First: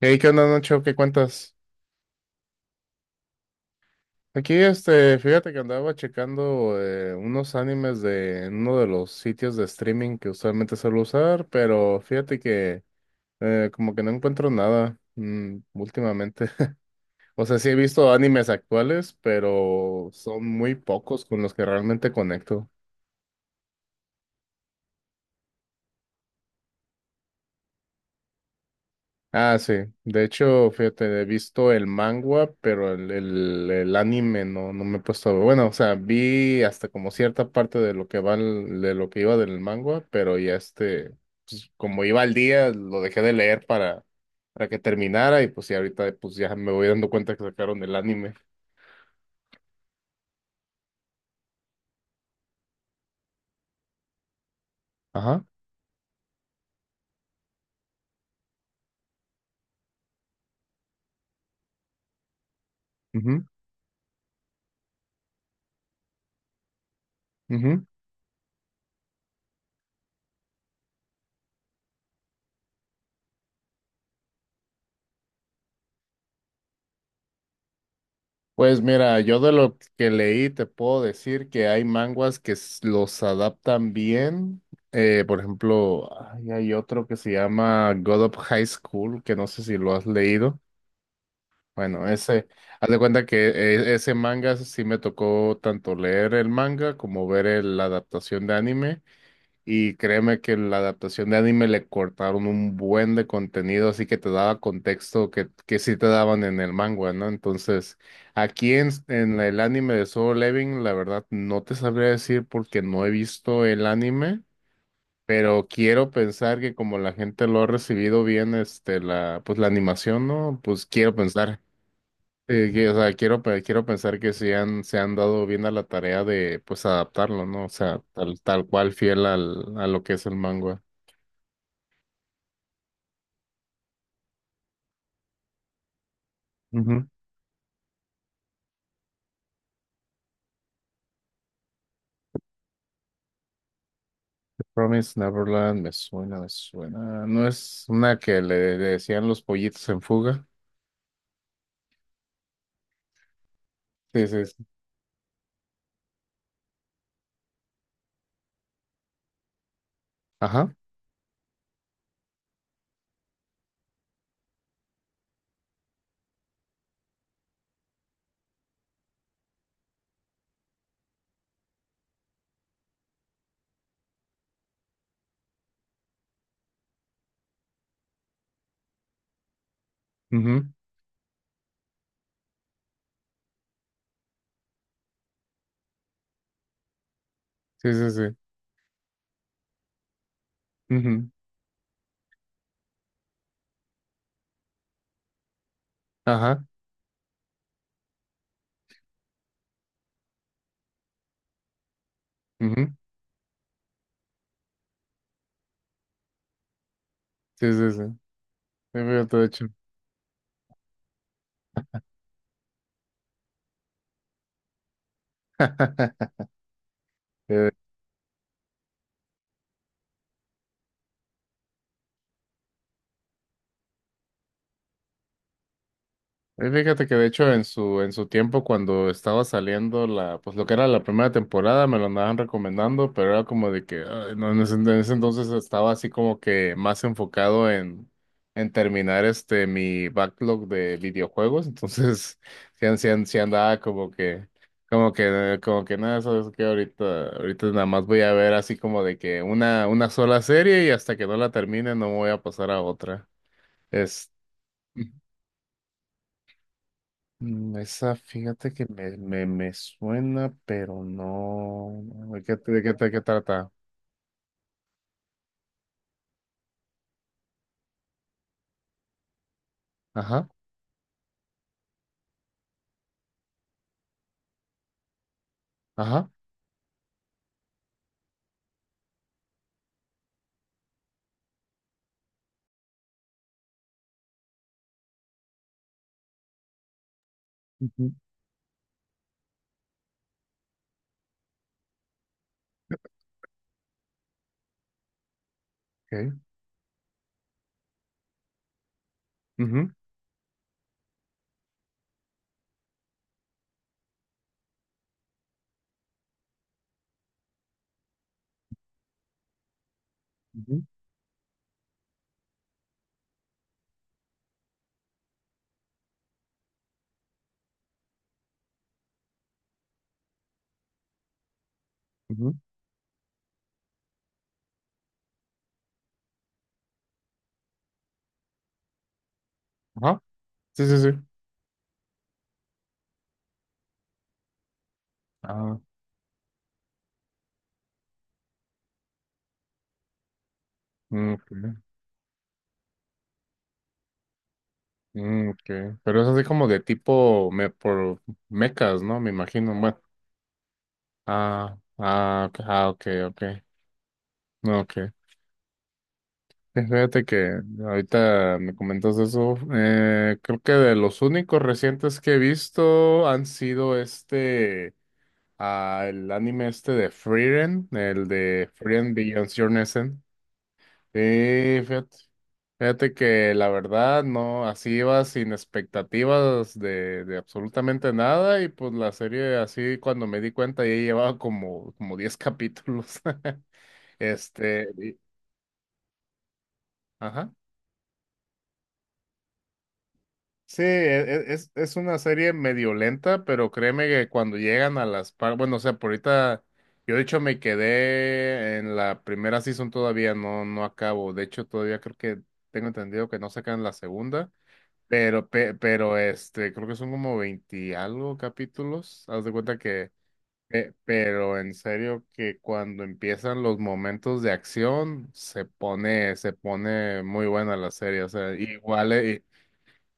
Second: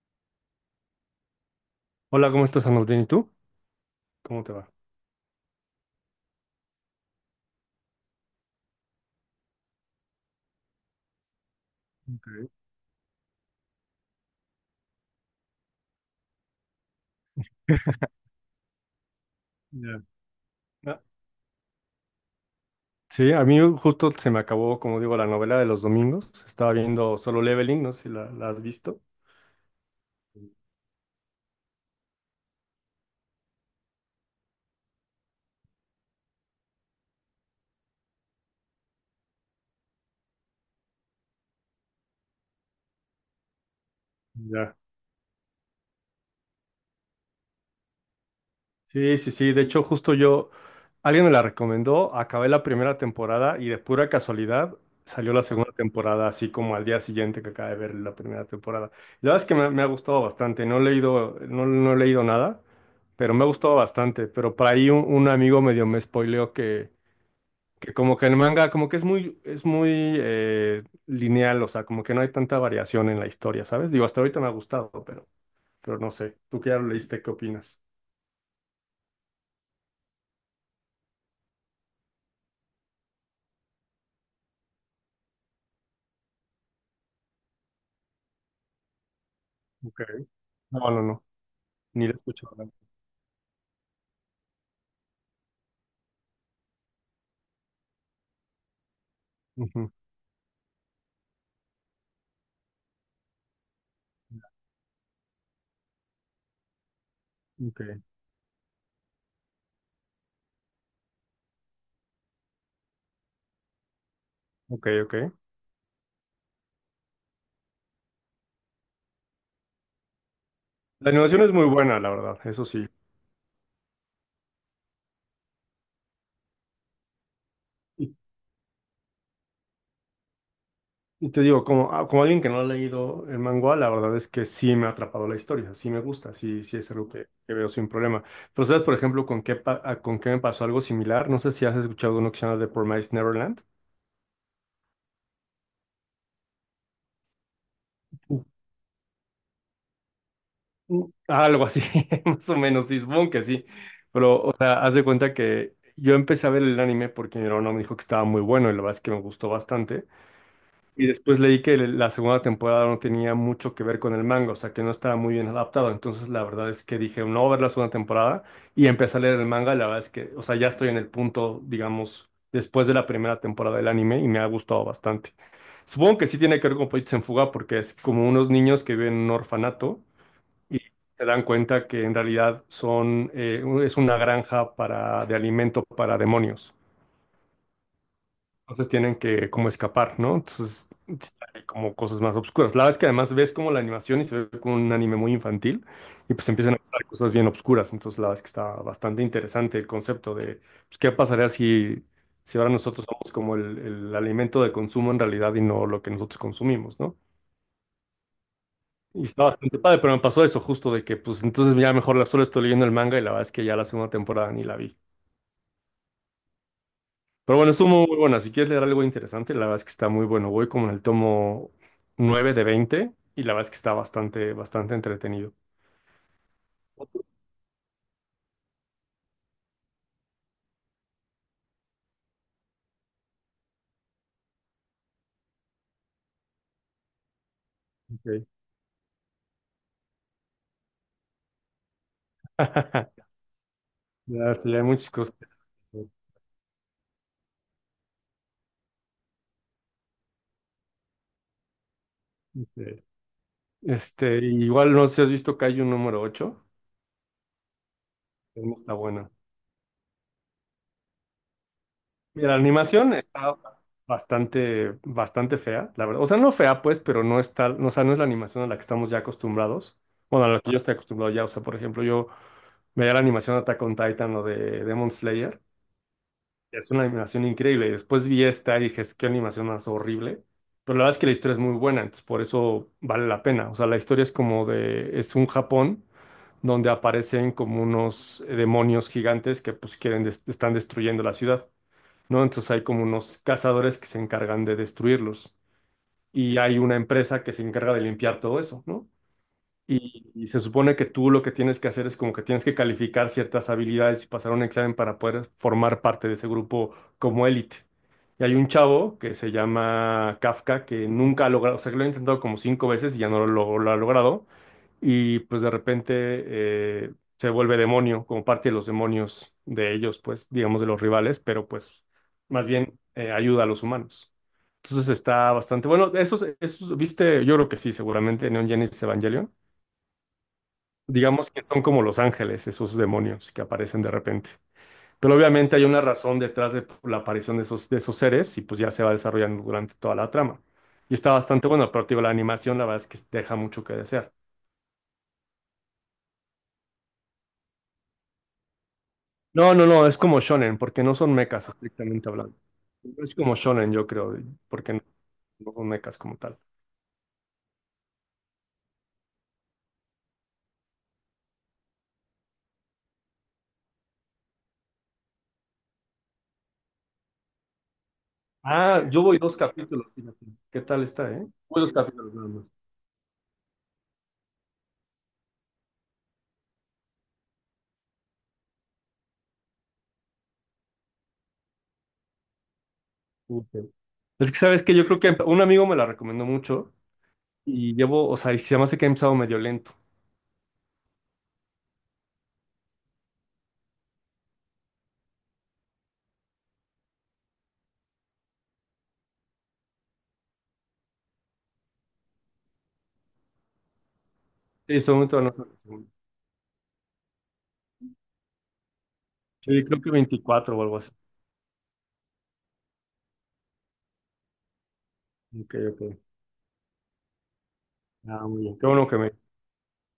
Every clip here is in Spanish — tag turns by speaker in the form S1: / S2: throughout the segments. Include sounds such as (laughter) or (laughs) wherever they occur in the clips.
S1: Hey, ¿qué onda, Nacho? ¿Qué cuentas?
S2: Hola, ¿cómo estás, Andrés? ¿Bien? ¿Y tú? ¿Cómo
S1: Aquí,
S2: te va?
S1: este, fíjate que andaba checando unos animes de en uno de los sitios de streaming que usualmente suelo usar, pero
S2: Ok.
S1: fíjate que como que no encuentro nada últimamente. (laughs) O sea, sí he
S2: (laughs)
S1: visto animes actuales,
S2: Ya.
S1: pero son muy
S2: Ah.
S1: pocos con los que realmente conecto.
S2: Sí, a mí justo se me acabó, como digo, la novela de los domingos. Estaba viendo Solo Leveling, no sé si la has visto.
S1: Ah, sí. De hecho, fíjate, he visto el manga, pero el anime no me he puesto a ver. Bueno, o sea, vi hasta como cierta parte de lo que va de lo que iba del manga, pero ya este, pues, como iba al día, lo dejé de leer para
S2: Ya.
S1: que terminara, y pues y ahorita pues ya me voy dando cuenta que sacaron el anime.
S2: Sí, sí, sí. De hecho, justo yo, alguien me la recomendó, acabé la primera temporada y de pura casualidad salió la
S1: Ajá.
S2: segunda temporada, así como al día siguiente que acabé de ver la primera temporada. La verdad es que me ha gustado bastante. No he leído, no, no he leído nada, pero me ha gustado bastante. Pero por ahí un amigo medio me spoileó que
S1: Mhm.
S2: que como que el manga, como que es muy lineal, o sea, como que no hay tanta variación en la historia, ¿sabes? Digo, hasta ahorita me ha gustado, pero no sé. ¿Tú que ya lo leíste, qué opinas?
S1: Pues mira, yo de lo que leí te puedo decir que hay manguas que los adaptan bien. Por ejemplo, ay, hay otro que se llama God of High School, que no sé si lo
S2: Ok.
S1: has leído.
S2: No, no, no, ni
S1: Bueno,
S2: le
S1: ese,
S2: escucho hablar.
S1: haz de cuenta que ese manga sí me tocó tanto leer el manga como ver la adaptación de anime.
S2: Ujú.
S1: Y créeme que la adaptación de anime le cortaron un buen de contenido, así que te daba contexto que sí te daban en el manga, ¿no?
S2: Ok,
S1: Entonces, aquí en el anime de Solo Leveling, la verdad no te sabría decir porque no he visto el anime,
S2: ok, ok.
S1: pero quiero pensar que como la gente lo ha recibido bien, este, la, pues la animación, ¿no? Pues
S2: La
S1: quiero
S2: animación es
S1: pensar.
S2: muy buena, la verdad, eso sí.
S1: Que, o sea, quiero, quiero pensar que sí han, se han dado bien a la tarea de, pues, adaptarlo, ¿no? O sea,
S2: Y,
S1: tal cual fiel al, a lo que es el manga.
S2: y te digo, como, ah, como alguien que no ha leído el manga, la verdad es que sí me ha atrapado la historia, sí me gusta, sí, sí es
S1: Ujú.
S2: algo que veo sin problema. Pero ¿sabes, por ejemplo, con qué, con qué me pasó algo similar? No sé si has escuchado uno que se llama The Promised Neverland.
S1: The Promised Neverland, me suena, me suena. ¿No es una que le decían los pollitos en fuga?
S2: Mm, Algo así, (laughs) más o menos, sí, supongo que sí.
S1: Sí,
S2: Pero,
S1: sí,
S2: o
S1: sí.
S2: sea, haz de cuenta que yo empecé a ver el anime porque mi hermano me dijo que estaba muy bueno y la verdad es que me gustó bastante.
S1: Ajá.
S2: Y después leí que la segunda temporada no tenía mucho que ver con el manga, o sea, que no estaba muy bien adaptado. Entonces, la verdad es que dije, no voy a ver la segunda temporada y empecé a leer el manga. Y la verdad es que, o sea, ya estoy en el punto, digamos, después de la primera temporada del anime y me ha gustado bastante. Supongo que sí tiene que ver con Pollitos en Fuga porque es como unos niños que viven en un orfanato
S1: Ujú.
S2: y se dan cuenta que en realidad son, es una granja de alimento para demonios.
S1: Sí, sí, sí.
S2: Entonces tienen que como escapar, ¿no? Entonces
S1: Ujú.
S2: sí hay como cosas más obscuras. La verdad es que además ves como la animación y se ve como un anime muy infantil y pues
S1: Ajá.
S2: empiezan a pasar cosas bien obscuras. Entonces la verdad es que está bastante interesante el concepto de pues, qué pasaría si, si ahora
S1: Ujú.
S2: nosotros somos como el alimento de consumo en realidad y no lo que nosotros consumimos, ¿no?
S1: Sí, sí, sí. Sí,
S2: Y
S1: fíjate, de
S2: está
S1: hecho.
S2: bastante padre, pero me pasó eso justo de que, pues entonces ya mejor la solo estoy leyendo el manga y la verdad es que ya la segunda temporada ni la vi.
S1: (laughs)
S2: Pero
S1: Eh,
S2: bueno, es muy buena. Si quieres leer algo interesante, la verdad es que está muy bueno. Voy como en el tomo 9 de 20 y la verdad es que está bastante, bastante entretenido.
S1: Fíjate que de hecho en su tiempo cuando estaba saliendo la, pues lo que era la primera temporada me lo andaban recomendando, pero era como de que ay, no, en ese entonces estaba así como que más enfocado
S2: Ok.
S1: en terminar este mi backlog de videojuegos, entonces (laughs) sí, an- sí an-
S2: (laughs)
S1: sí andaba como que,
S2: Ya, sí, hay muchas
S1: como
S2: cosas.
S1: que, como que nada, sabes que ahorita nada más voy a ver así como de que una sola serie y hasta que no la termine no me voy a pasar a
S2: Ok.
S1: otra. Es
S2: Este, igual
S1: (laughs)
S2: no sé si has visto Kaiju número 8.
S1: Esa, fíjate
S2: También
S1: que
S2: está
S1: me,
S2: buena.
S1: me, me suena, pero no. no, ¿De
S2: Mira, la
S1: qué, de qué, de
S2: animación
S1: qué
S2: está
S1: trata?
S2: bastante, bastante fea, la verdad. O sea, no fea, pues, pero no está, no, o sea, no es la animación a la que estamos ya acostumbrados. Bueno,
S1: Ajá,
S2: a la que yo estoy acostumbrado ya. O sea, por ejemplo, yo veía la animación de Attack on Titan o de Demon Slayer.
S1: ajá.
S2: Es una animación increíble. Y después vi esta y dije, "Es- qué animación más horrible." Pero la verdad es que la historia es muy buena, entonces por eso vale la pena. O sea, la historia es como de, es un Japón donde aparecen como
S1: Ujú.
S2: unos demonios gigantes que pues quieren, están destruyendo la ciudad. ¿No? Entonces hay como unos cazadores que se encargan de destruirlos
S1: Okay.
S2: y hay una empresa que se encarga de limpiar todo eso, ¿no?
S1: Ujú,
S2: Y se supone que tú lo que tienes que hacer es como que tienes que calificar ciertas habilidades y pasar un examen para poder formar parte de ese grupo como élite. Y hay un chavo que se llama
S1: ujú,
S2: Kafka que nunca ha logrado, o sea, que lo ha intentado como cinco veces y ya no lo ha logrado y pues de repente se vuelve demonio, como parte de los demonios de ellos, pues digamos de los rivales, pero pues
S1: ujú.
S2: más bien ayuda a los humanos. Entonces está bastante bueno. Esos, viste, yo creo que sí, seguramente Neon Genesis Evangelion.
S1: Ajá. Sí, sí, sí.
S2: Digamos que son como los ángeles, esos demonios que aparecen de repente. Pero obviamente
S1: Ah,
S2: hay una razón detrás de la aparición de esos seres y pues ya se va desarrollando durante toda la trama. Y
S1: mm,
S2: está
S1: ok.
S2: bastante bueno, pero te digo, la animación la verdad es que deja mucho que desear.
S1: Mm, ok. Pero es así como de tipo por mecas, ¿no? Me imagino.
S2: No, no,
S1: Bueno.
S2: no, es como shonen, porque no son mechas
S1: Ah,
S2: estrictamente
S1: ah, ok,
S2: hablando.
S1: ah, ok,
S2: Es
S1: ok.
S2: como shonen, yo creo,
S1: No,
S2: porque no,
S1: ok.
S2: no son mechas como tal.
S1: Sí, fíjate que ahorita me comentas eso. Creo que de los únicos recientes que he visto han sido este. Al anime este de Frieren, el de
S2: Ah,
S1: Frieren
S2: yo voy
S1: Beyond
S2: dos
S1: Your
S2: capítulos,
S1: Nessen.
S2: fíjate. ¿Qué tal
S1: Sí,
S2: está, eh? Voy dos
S1: fíjate,
S2: capítulos nada más.
S1: fíjate que la verdad no, así iba sin expectativas de absolutamente nada y pues la serie así cuando me di cuenta ya llevaba como 10 capítulos.
S2: Ok.
S1: (laughs)
S2: Es que sabes
S1: Este,
S2: que yo creo que un amigo me la recomendó mucho
S1: ajá.
S2: y llevo, o sea, y se me hace que he empezado medio lento.
S1: Sí, es una serie medio lenta, pero créeme que cuando llegan bueno, o sea, por ahorita, yo de hecho me quedé en la primera season todavía, no acabo. De hecho, todavía creo que tengo entendido que no sacan la segunda,
S2: Sí, estoy muy
S1: pero,
S2: todavía no sé
S1: pe-
S2: la segunda.
S1: pero este, creo que son como 20 y algo capítulos. Haz de cuenta
S2: Sí, creo
S1: que,
S2: que 24, o algo así.
S1: pero en serio que cuando empiezan los momentos de acción, se
S2: Ok, ok.
S1: pone, se pone muy buena la serie. O
S2: Ah,
S1: sea,
S2: muy bien. Qué bueno
S1: igual,
S2: que me.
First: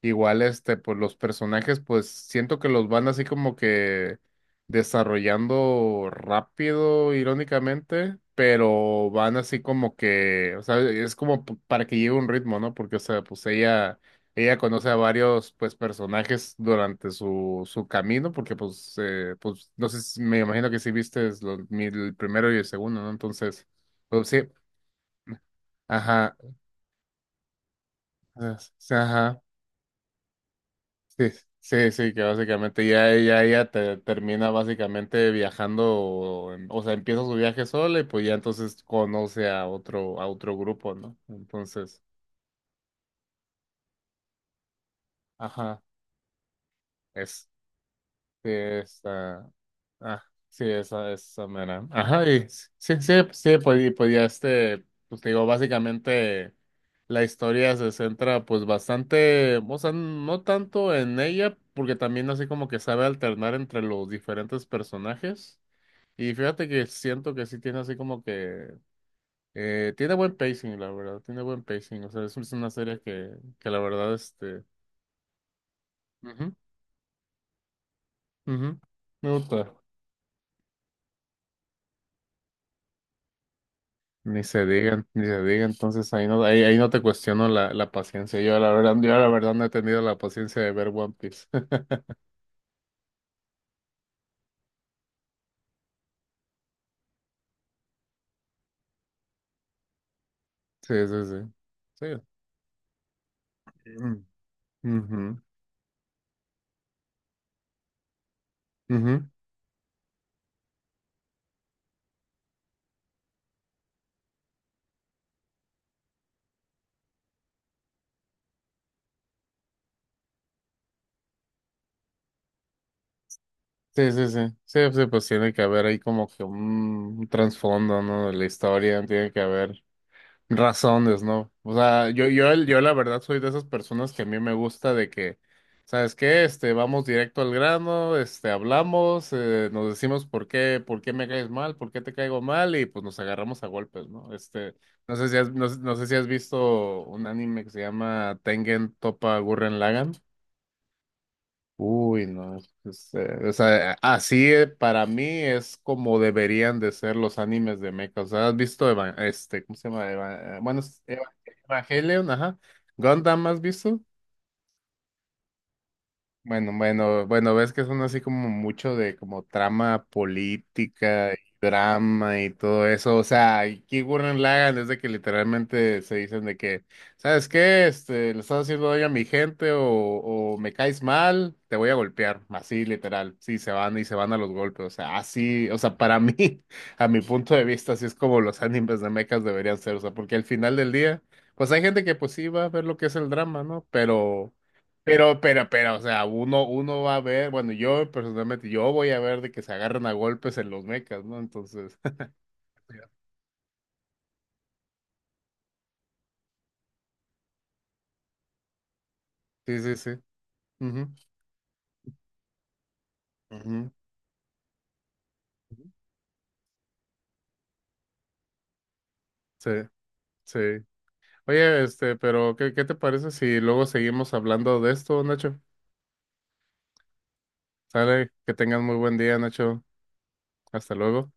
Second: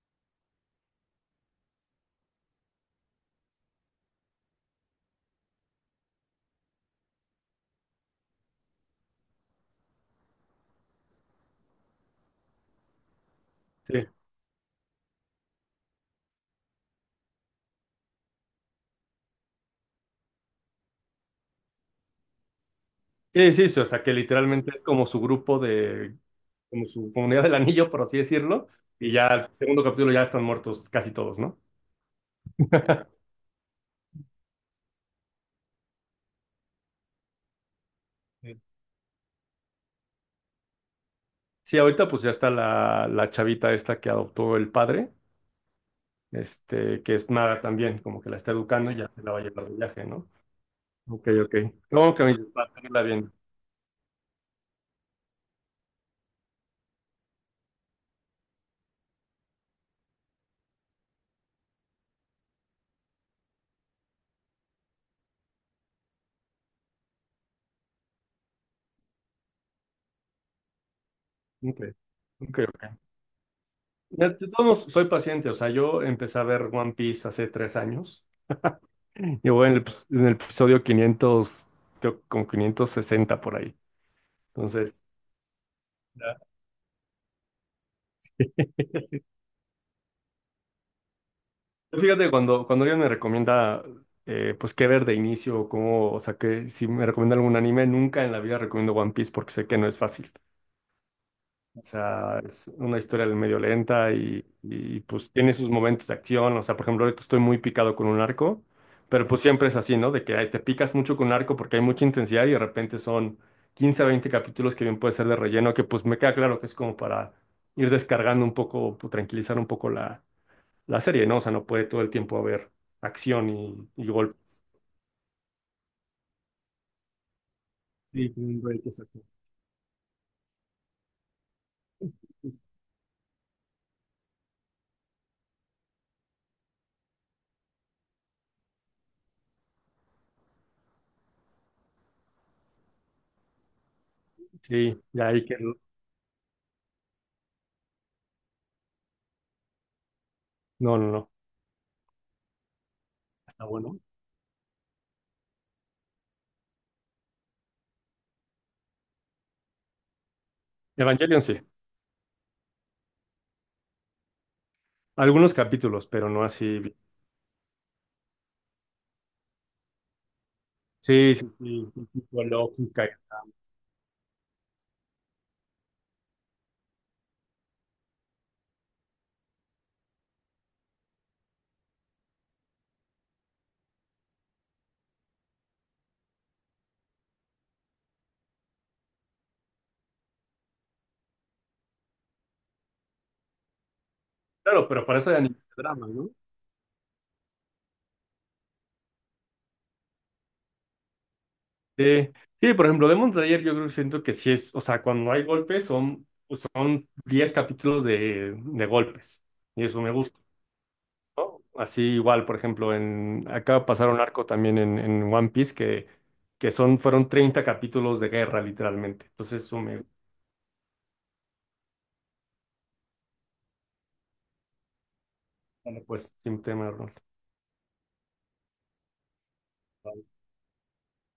S1: igual, este, pues los personajes, pues siento que los van así como que desarrollando rápido, irónicamente, pero van así como que, o sea, es como para que lleve un ritmo, ¿no? Porque, o sea, pues ella,
S2: Sí,
S1: ella conoce a varios, pues, personajes durante su camino, porque, pues, pues, no sé, me imagino que sí viste el primero y el segundo, ¿no?
S2: sí,
S1: Entonces,
S2: sí, sí, o sea, que
S1: pues sí,
S2: literalmente es como su grupo de
S1: ajá,
S2: como su comunidad del anillo, por así decirlo,
S1: sí,
S2: y ya
S1: ajá.
S2: el segundo capítulo ya están muertos casi
S1: Sí,
S2: todos, ¿no?
S1: sí, sí, que básicamente ya ella termina básicamente viajando, o sea, empieza su viaje sola y pues ya
S2: Sí.
S1: entonces conoce a otro grupo, ¿no?
S2: Sí,
S1: Entonces,
S2: ahorita pues ya está la chavita esta que adoptó el padre,
S1: ajá,
S2: este, que es
S1: es,
S2: maga también, como que la
S1: sí,
S2: está educando y ya se la va a
S1: esa,
S2: llevar de viaje,
S1: ah,
S2: ¿no?
S1: sí, esa,
S2: Ok,
S1: esa
S2: ok.
S1: mera.
S2: ¿Cómo que
S1: Ajá,
S2: me
S1: y
S2: dices? Para
S1: sí,
S2: tenerla
S1: sí,
S2: bien.
S1: sí, pues, y pues ya este, pues te digo, básicamente la historia se centra pues bastante, o sea, no tanto en ella, porque también así como que sabe alternar entre los diferentes personajes. Y fíjate que siento que sí tiene así como que... tiene buen pacing, la verdad, tiene buen
S2: Ok,
S1: pacing. O sea, es
S2: ok,
S1: una serie
S2: ok.
S1: que la verdad,
S2: De
S1: este...
S2: todos modos, soy paciente, o sea, yo empecé a
S1: Ujú,
S2: ver One Piece hace 3 años.
S1: ujú, me
S2: Y voy
S1: gusta.
S2: en el, en el episodio 500 creo, como 560 por ahí.
S1: Ni se
S2: Entonces,
S1: digan, ni se diga. Entonces ahí no, ahí no te cuestiono la paciencia. Yo la verdad no he tenido la paciencia de ver One Piece. (laughs)
S2: fíjate, cuando, cuando alguien me recomienda, pues, qué ver de inicio, o cómo, o sea, que si me recomienda algún anime, nunca en la vida recomiendo One Piece porque sé que no es fácil.
S1: Sí, sí, sí.
S2: O
S1: Sí.
S2: sea, es una historia medio lenta
S1: Mm,
S2: y, pues,
S1: ujú,
S2: tiene sus momentos de acción. O sea, por ejemplo, ahorita estoy muy picado con un arco, pero
S1: ujú.
S2: pues siempre es así, ¿no? De que ay, te picas mucho con un arco porque hay mucha intensidad y de repente son 15 a 20 capítulos que bien puede ser de relleno, que pues me queda claro que es como para ir descargando un poco, pues, tranquilizar un poco la la serie, ¿no? O sea, no puede todo el tiempo haber acción y
S1: Sí, sí, sí.
S2: golpes.
S1: Sí, sí, pues tiene que haber ahí como que un trasfondo, ¿no? De
S2: Sí,
S1: la
S2: un break,
S1: historia,
S2: exacto.
S1: tiene que haber. Razones, ¿no? O sea, yo la verdad soy de esas personas que a mí me gusta de que, ¿sabes qué? Este, vamos directo al grano, este, hablamos, nos decimos por qué, me caes mal, por qué te caigo mal, y pues nos agarramos a golpes, ¿no? Este,
S2: Sí, de ahí que...
S1: no sé si has visto un anime que se llama Tengen Toppa Gurren Lagann.
S2: No, no, no.
S1: Uy, no, o
S2: Está
S1: sea,
S2: bueno.
S1: así para mí es como deberían de ser los animes de mecha. O sea, ¿has visto este, ¿cómo se llama? Bueno, es
S2: Evangelion sí.
S1: Evangelion, ajá. Gundam, ¿has visto?
S2: Algunos capítulos, pero no
S1: Bueno,
S2: así.
S1: bueno, bueno, ves que son así como mucho de como trama política
S2: Sí,
S1: y
S2: sí, sí, sí,
S1: drama
S2: tipo
S1: y todo
S2: lógica.
S1: eso. O sea, aquí Gurren Lagann es de que literalmente se dicen de que, ¿sabes qué? Este, le estás haciendo daño a mi gente o me caes mal, te voy a golpear. Así literal. Sí, se van y se van a los golpes. O sea, así, o sea, para mí, (laughs) a mi punto de vista, así es como los animes de mechas deberían ser. O sea, porque al final del día, pues hay gente que pues sí va a ver lo que es el drama, ¿no? Pero.
S2: Claro, pero para eso hay
S1: Pero,
S2: anime.
S1: pero, pero, o
S2: Drama,
S1: sea,
S2: ¿no?
S1: uno va a ver, bueno, yo personalmente, yo voy a ver de que se agarran a golpes en los mechas, ¿no? Entonces,
S2: Sí, sí, por
S1: (laughs)
S2: ejemplo, Demon Slayer yo creo que siento que sí es, o sea, cuando hay golpes son 10 capítulos de golpes.
S1: sí,
S2: Y
S1: sí,
S2: eso me
S1: sí.
S2: gusta.
S1: Ujú,
S2: ¿No? Así igual, por ejemplo, en acaba
S1: ujú.
S2: pasar un arco también en One Piece que son, fueron 30 capítulos de guerra, literalmente. Entonces,
S1: Sí,
S2: eso me...
S1: sí. Oye, este, pero ¿qué te parece si luego seguimos hablando de esto, Nacho?
S2: Vale, pues, sin tema, Arnold.
S1: Sale, que tengas muy buen día, Nacho. Hasta luego.